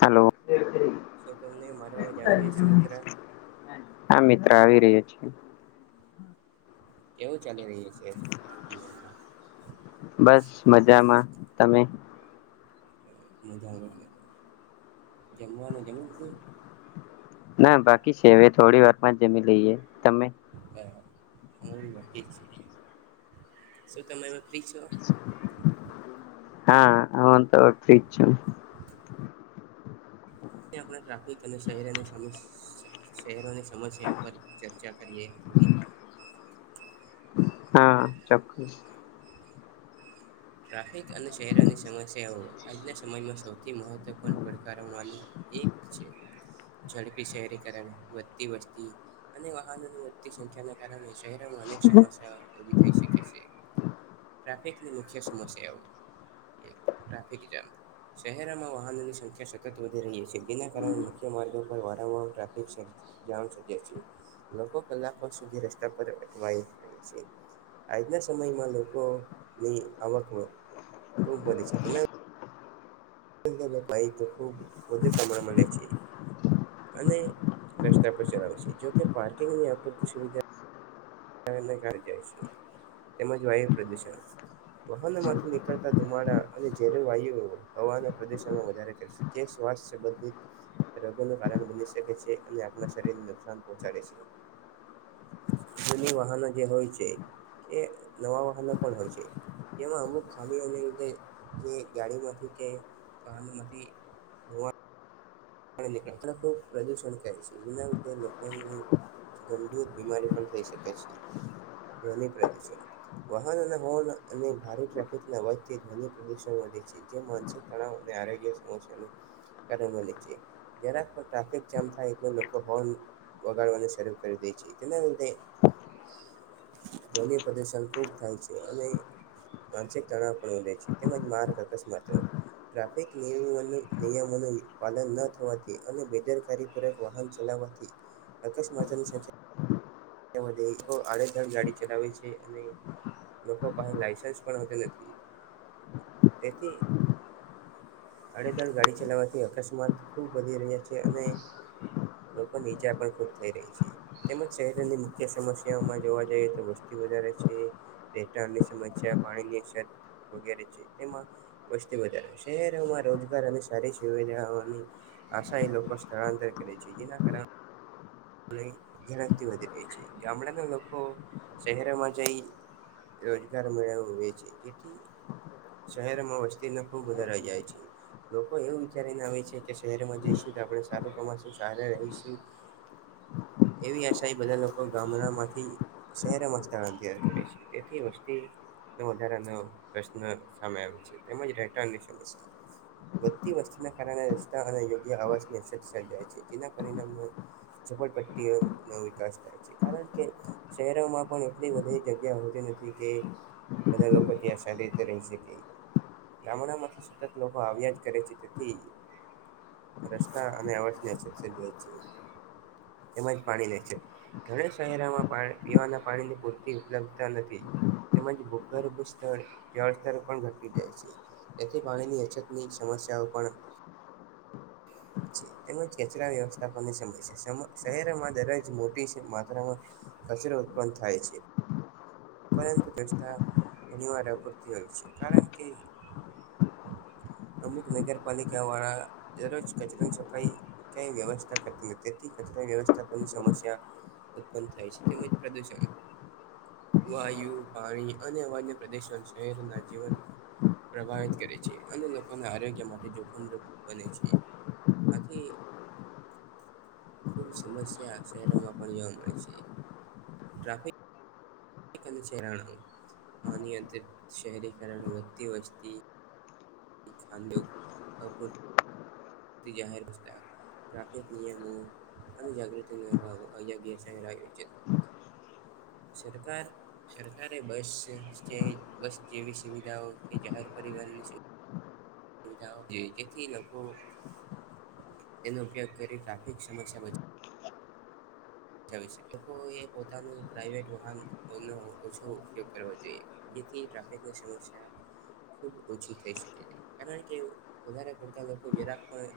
Hello. તો તમને મારો અવાજ આવી રહ્યોશે મિત્ર. હા મિત્ર આવી રહ્યો છે. એવું ચાલી રહ્યું છે. બસ મજામાં તમે. જમવાનું જમી લીધું ના બાકી છે હવે થોડી વારમાં જમી લઈએ તમે? હા અમારું વાકી જ છે શું તમેમે ફ્રી છો. હા હ તો વત્રી જ છે. આપણે ટાફિક અને શહેરન સા શહેરોની સમસ્યા પર ચર્ચા કરીએ થોડી હા ચોક્કસ ટ્રાફિક અને શહેરોની સમસ્યાઓ આજના સમયમાં સૌથી મહત્વપૂર્ણ પડકારો માની એક છે ઝડપી શહેરીકરણ વધતી વસ્તી અને વાહનોની વધતી સંખ્યા શહેરોમાં અનેક સમસ્યા ઉભી થઈ શકે છે ટ્રાફિકની મુખ્ય સમસઓ એક રારા ફેટીતા શહેરમાં વાહનોની સંખ્યા સતત વધી રહી છે જેના કારણે મુખ્ય માર્ગો પર વારંવાર ટ્રાફિક છે જા શકે છે લોકો કલાકો સુધી રસ્તા પર અટવાય રહ્યા છે આજના સમયમાં લોકોની આવક ખૂબી છે અને ભ તો ખૂબ વધ પ્રણ મળને છે અને રસ્તા પર ચલાવે છે જોકે પાર્કિંગ ની અૂરતી સુવિધા [inaudible] ય છે તેમજ વાયુ પ્રદુષણ વાહનોમાંથી નીકળતા ધુમાડા અને ઝેર વાયુઓ હવાના પ્રદુષણમાં વધારે કરશે કે શ્વાસ છે બધી રોગો ન કારણ બની શકે છે અને આપણા શરીરને નુકસાન પહોંચાડે છે જૂની વાહનો જે હોય છે એ નવા વાહનો પણ હોય છે જેમાં અમુક ખામીઓ્ય રીતે જે ગાડીમાંથી કે વાહનમાંથી ની પ્રદુષણ કરાયે છે એના વિધે લોકોને ગંભીર બીમારી પણ થઈ શકે છે ધ્વનિ પ્રદૂષણ વાહન અને હોર્ન અને ભારે ટ્રાફિકના વચ્ચે ધ્વનિ પ્રદૂષણ વધે છે જે માનસ તણાવ અને આરોગ્ય સમસ્યા ન કાર બે છે જરાક ટ્રાફિક જામ થાય એટલે લોકો હોર્ન વગાડવાનું શરૂ કરી દે છે કેના રીતે ધ્વનિ પ્રદર્શન ખુબ થાય છે અને માનસિક તણાવ પણ વધે છે તેમજ માર્ગ અકસ્માતો ટ્રાફિકિક નિયમનું નિયમોનું પાલન ન થવાથી અને બેદરકારીપૂર્વક વાહન ચલાવવાથી અકસ્માતોની સંખ્યા આડેધણ ગાડી ચલાવે છે અને લોકો કસે લાઈસન્સ પણ નથી તેથી આડેધડ ગાડી ચલાવવાથી અકસ્માત ખુબ વધી રહ્યા છે અને લોકોની ઈજા પણ ખુબ થઈ રહી છે તેમજ ની મુખ્ય સમસ્યામાં જોવા જઈએ તો વસ્તી વધારે છે વેટાણની સમસ્યા પાણીની છત વગેરે છે તેમાં વસ્તી વધારે શહેરોમાં રોજગાર અને સારી સુવિધાઓની આસ એ લોકો સ્થળાંતર કરે છે જેના કારણે ઝડપથી વધી રહી છે ગામડાના લોકો શહેરમાં જઈ રોજગાર મેળવે છે જેથી શહેરમાં વસ્તી ન ખૂબ વધારા જાય છે લોકો એવું વિચારીને આવે છે કે શહેરમાં જઈશું તો આપણે સારું કમાશું સારા રહીશું એવી આશા બધા લોકો ગામડા માંથી શહેરમ સ્થળંત કરેશ એ હતી વસ્તી વધારાનો પ્રશ્ન સામે આવ છે તેમજટની સમ વધતી વસ્તીના કારણે રસ્તા અને યોગ્ય અવાજની અસત સર્જાય છે જેના પરિણામ ઝોપટપટ્ટી વિકાસ થાય છે કારણ કે શહેરોમાં પણ એટલી બધી જગ્યા આવતી નથી કે બધા લોકો ત્યાં સારી રીતે રહી શકે ગામડા માંથી સતત લોકો આવ્યા જ કરે છે તેથી રસ્તા અને અવાજની અશ છેએ તેમજ પાણીને છે ઘણા શહેરામાં પીવાના પાણીની પૂરતી ઉપલબ્ધતા નથી તેમજ ભૂગર્ભ સ્થળ જળતર પણ ઘટી જાય છે તેથી પાણીની અછતની સમસ્યાઓ પણ તેમજ ખચરા વ્યવસ્થાપનની સમય છે શહેરમાં દરજ મોટી માત્રામાં કચરો ઉત્પન્ન થાય છે પરંતુ [inaudible] ઘણીવાર અપૂરતી હોય છે કારણ કે અમુક નગરપાલિકા વાળા દરરોજ કચરાની સફાઈ કઈ વ્યવસ્થા કરતા નથીથી કચરા વ્યવસ્થાપનની સમસ્યા ઉત્પન્ન થાય છે તેમજ પ્રદુષણ વાયુ પાણી અને વન્ય પ્રદર્શન શહેરના જીવન પ્રભાવિત કરે છે અને લોકોના આરોગ્ય માટે જોખમરૂપ બને છે આથી ખૂબ સમસ્યા શહેરોમાં પણ જોવા મળે છે ટ્રાફિક છેણ આનીંત શહેરીકરણ વધતી વસ્તી [inaudible] તેથ જાહેર [inaudible] ટ્રાફિક નિયમો અને જાગૃતિ ના અભાવો અયોગ્ય સહેરા છે સરકાર સરકારે બસ સ્ટેન્ડ બસ જેવી સુવિધાઓ કે જાહેર પરિવહનની જોઈ જેથી લોકો તેનો ઉપયોગ કરી ટ્રાફિક સમસ્યા બ એ પોતાનું પ્રાઈવેટ વાહન નો ઓછો ઉપયોગ કરવાો જોઈએ જેથી ટ્રાફિકની સમસ્યા ખૂબ ઓછી થઈ શકે છે કારણ કે વધારે પડતા લોકો જરાકમાં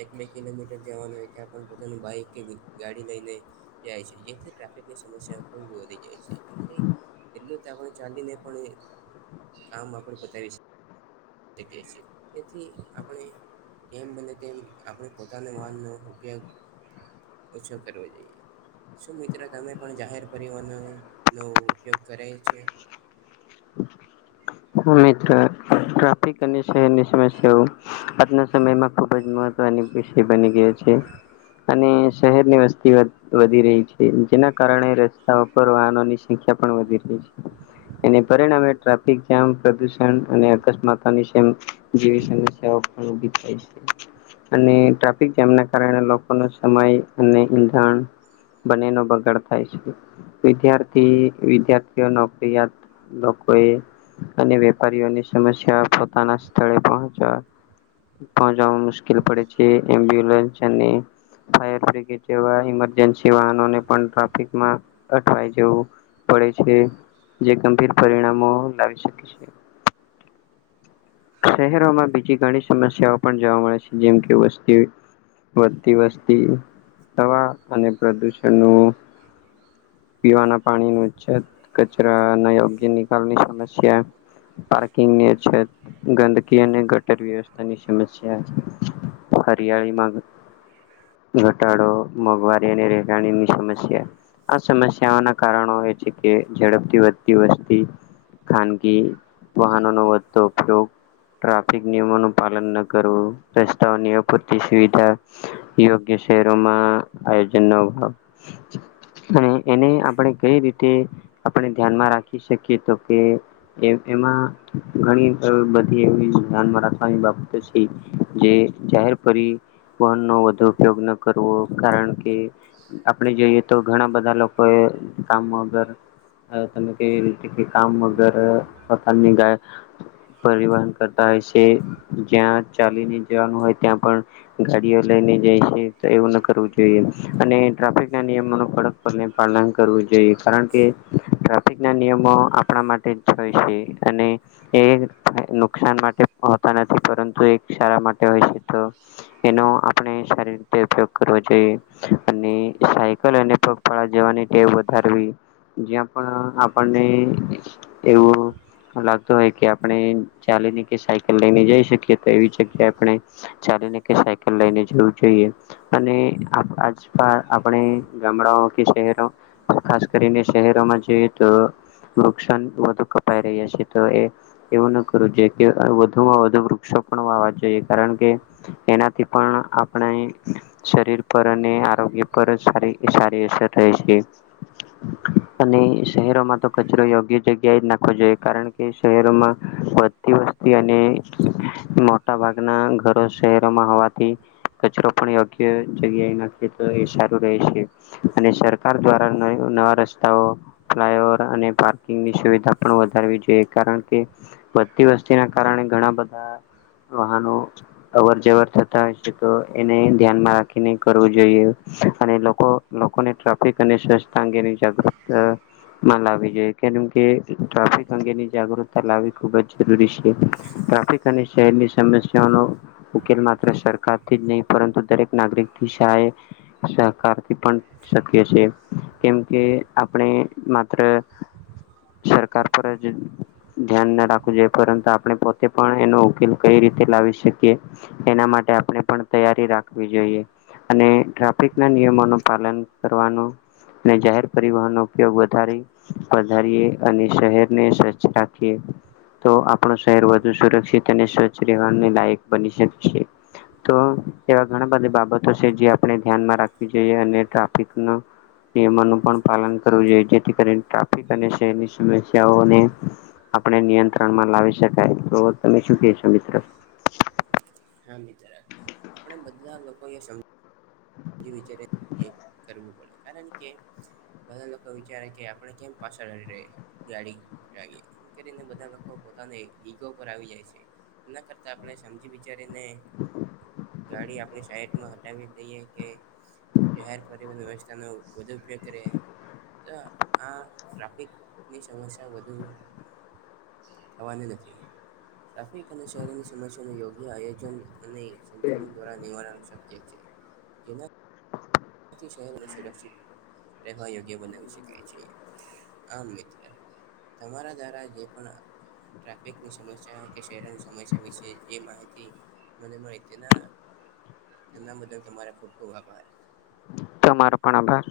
એક બે કિલોમીટર જવાનુંય પોતાનું બાઈક કે ગાડી થી લઈ ને જાય છે જેથી ટ્રાફિકની સમસ્યા ખબ વધી જાય છે એ એટલું તો આપણે ચાલીને પણ કામ આપણે બતાવી શકીએ તે કહે છે એ તેથી આપણે એમ બને તેમ આપણે પોતાના વાહનનો ઉપયોગ ઓછો કરવો જોઈએ શું મિત્રો તમે પણ જાહેર પરિવહન નો ઉપયોગ કરે છે હા મિત્ર ટ્રાફિક અને શહેરની સમસ્યાઓ આજના સમયમાં ખુબ જ મહત્વની વિષય બની ગયો છે અને શહેર ની વસ્તી વધી રહી છે જેના કારણે રસ્તાઓ પર વાહનોની સંખ્યા પણ વધી રહી છે એને પરિણામે ટ્રાફિક પ્રદુષણ અને અકસ્માતોની જેવી સમસ્યાઓ પણ ઉભી થાય છે અને ટ્રાફિક જામના કારણે લોકોનો સમય અને ઈંધણ બને નો બગાડ થાય છે વિદ્યાર્થી વિદ્યાર્થીઓ નોકરિયાદ ન કોઈ અને વેપારીઓની સમસ્યા પોતાના સ્થળે પહોચવા પહોંચાવા મુશ્કેલ પડે છે એમ્બ્યુલન્સ અને ફાયર બ્રિગેડ જેવા ઈમરજન્સી વાહનોને પણ ટ્રાફિકમાં અટવાયવું પડે છે જે ગંભીર પરિણામો લાવી શકે છે શહેરોમાં બીજી ઘણી સમસ્યાઓ પણ જોવા મળે છે જેમ કે વસ્તી વધતી વસ્તી હવા અને પ્રદુષણ ન પીવાના પાણી ન કચરા ના યોગ્ય નિકાલની સમસ્યા પાર્કિંગની અછત ગંદકી અને ગટર વ્યવસ્થાની સમસ્યા હરિયાળીમાંગ ઘટાડો મોંઘવારી અને રહેેગાણીની સમસ્યા આ સમસ્યાઓના કારણો એ છે કે ઝડપથી વધતી વસ્તી ખાનગી વાહનો નો વધતો ઉપયોગ ટ્રાફિક નિયમોનું પાલન ન કરવું રસ્તાઓની અપૂરતી સુવિધા યોગ્ય શહેરોમાં આયોજન નો અભાવ અને એને આપણે કઈ રીતે આપણે ધ્યાનમાં રાખી શકીએ તો કે એ એમાં ઘણી બધી એવી ધ્યાનમાં રાખવાની બાબતો છે. જે જાહેર પરિવહનનો વધુ ઉપયોગ ન કરવો કારણ કે આપણે જોઈએ તો ઘણા બધા લોકો એ કામ વગર હ તમે કેવી રીતે કે કામ વગરે પોતાની ગાય પરિવહન કરતા હોય છે જ્યાં ચાલીને જવાનું હોય ત્યાં પણ ગાડીઓ લઈને જાય છે, તો એવું ન કરવું જોઈએ, અને ટ્રાફિક ના નિયમો કડક પર પાલન કરવું જોઈએ કારણ કે ટ્રાફિક ના નિયમો આપણા માટે હોય છે અને એ નુકસાન માટે હોતા નથી પરંતુ એક સારા માટે હોય છે તો એનો આપણે સારી રીતે ઉપયોગ કરવો જોઈએ અને સાયકલ અને ગફાળા જવાની ટે વધારવી જ્યાં પણ આપણને એવું લાગતો હોય કે આપણે ચાલીને કે સાયકલ લઈને જઈ શકીએ તો એવી જગ્યા આપણે ચાલીને કે સાયકલ લઈને જવું જોઈએ અને આ આજ આપણે ગામડાઓ કે શહેરો ખાસ કરીને શહેરોમાં જોઈએ તો નુકસાન વધુ કપાઈ રહ્યા છે તો એ એવું ન કરવું જો કે વધુમાં વધુ વૃક્ષો પણ વાવા જોઈએ કારણ કે એનાથી પણ આપણે શરીર પર અને આરોગ્ય પર સારી એ સારી અસર થાય છે. અને શહેરોમાં તો કચરો યોગ્ય જગ્યાએ જ નાખવો જોઈએ કારણ કે શહેરોમાં વધતી વસ્તી અને મોટા ભાગના ઘરો શહેરોમાં હોવા થી કચરો પણ યોગ્ય જગ્યાએ નાખી તો એ સારું રહે છે. અને સરકાર દ્વારા નવા રસ્તાઓ ફ્લાય ઓવર અને પાર્કિંગની સુવિધા પણ વધારવી જોઈએ કારણ કે વધતી વસ્તી ના કારણે ઘણા બધા વાહનો અવર જવર થતા હોય છે તો એને ધ્યાનમાં રાખીને કરવું જોઈએ અને લોકો લોકોને ટ્રાફિક અને સ્વચ્છતા અંગેની જાગૃતતા માં લાવવી જોઈ કેમ કે ટ્રાફિક અંગેની જાગૃત તા લાવી ખુબ જ જરૂરી છે ટ્રાફિક અને શહેરની સમસ્યાનો ઉકેલ માત્ર સરકારથી જ નહીં પરંતુ દરેક નાગરિક થી શહાય સહકારથી પણ શક્ય છે કેમ કે આપણે માત્ર સરકાર પર જ ધ્યાન ના રાખવું જોઈએ પરંતુ આપણે પોતે પણ એનો ઉકેલ કઈ રીતે લાવી શકીએ. એના માટે આપણે પણ તૈયારી રાખવી જોઈએ અને ટ્રાફિક ના નિયમોનો પાલન કરવાનો અને જાહેર પરિવહનનો ઉપયોગ વધારી વધારીએ અને શહેરને સ્વચ્છ રાખીએ. તો આપણું શહેર વધુ સુરક્ષિત અને સ્વચ્છ રહેવાની લાયક બની શકે છે. તો એવા ઘણા બધી બાબતો છે જે આપણે ધ્યાનમાં રાખવી જોઈએ અને ટ્રાફિક ના નિયમોનું પણ પાલન કરવું જોઈએ જેથી કરીને ટા ફિક અને શહેરની સમસ્યાઓને આપણે નિયંત્રણ માં લાવી શકાય, તો તમે શું કહેશો મિત્ર હા મિત્ર આપડે બધા લોકો એ સમ મજી વિચારે જે કરવું પડે, કારણ કે બધા લોકો વિચારે કે આપણે કેમ પાછળ લડી ર ગાડી [unintelligible] કરીને બધા લોકો પોતાની ઈગો પર આવી જાય છે એના કર તા આપણે સમજી વિચારીને ગાડી આપણી સાઈટમાં હટાવી દઈએ કે જાહેર પરિવહન વ્યવસ્થાનો વધુ ઉપયોગ કરે તો આ ટ્રાફિકની સમસ્યા વધુ થવાની નથી. ટ્રાફિક અને શહેરની સમસ્યાનું યોગ્ય આયોજન અને સંચલન દ્વારા નિવારણ શક્ય છે. એના શહેર સુરક્ષિત રહેવા યોગ્ય બનાવી શકાય છે આમ તમારા દ્વારા જે પણ ટ્રાફિકની સમસ્યા કે શહેરોની સમસ્યા વિશે જે માહિતી મને મળી એના બદલ તમારા ખૂબ ખુબ આભાર. તો તમારો પણ આભાર.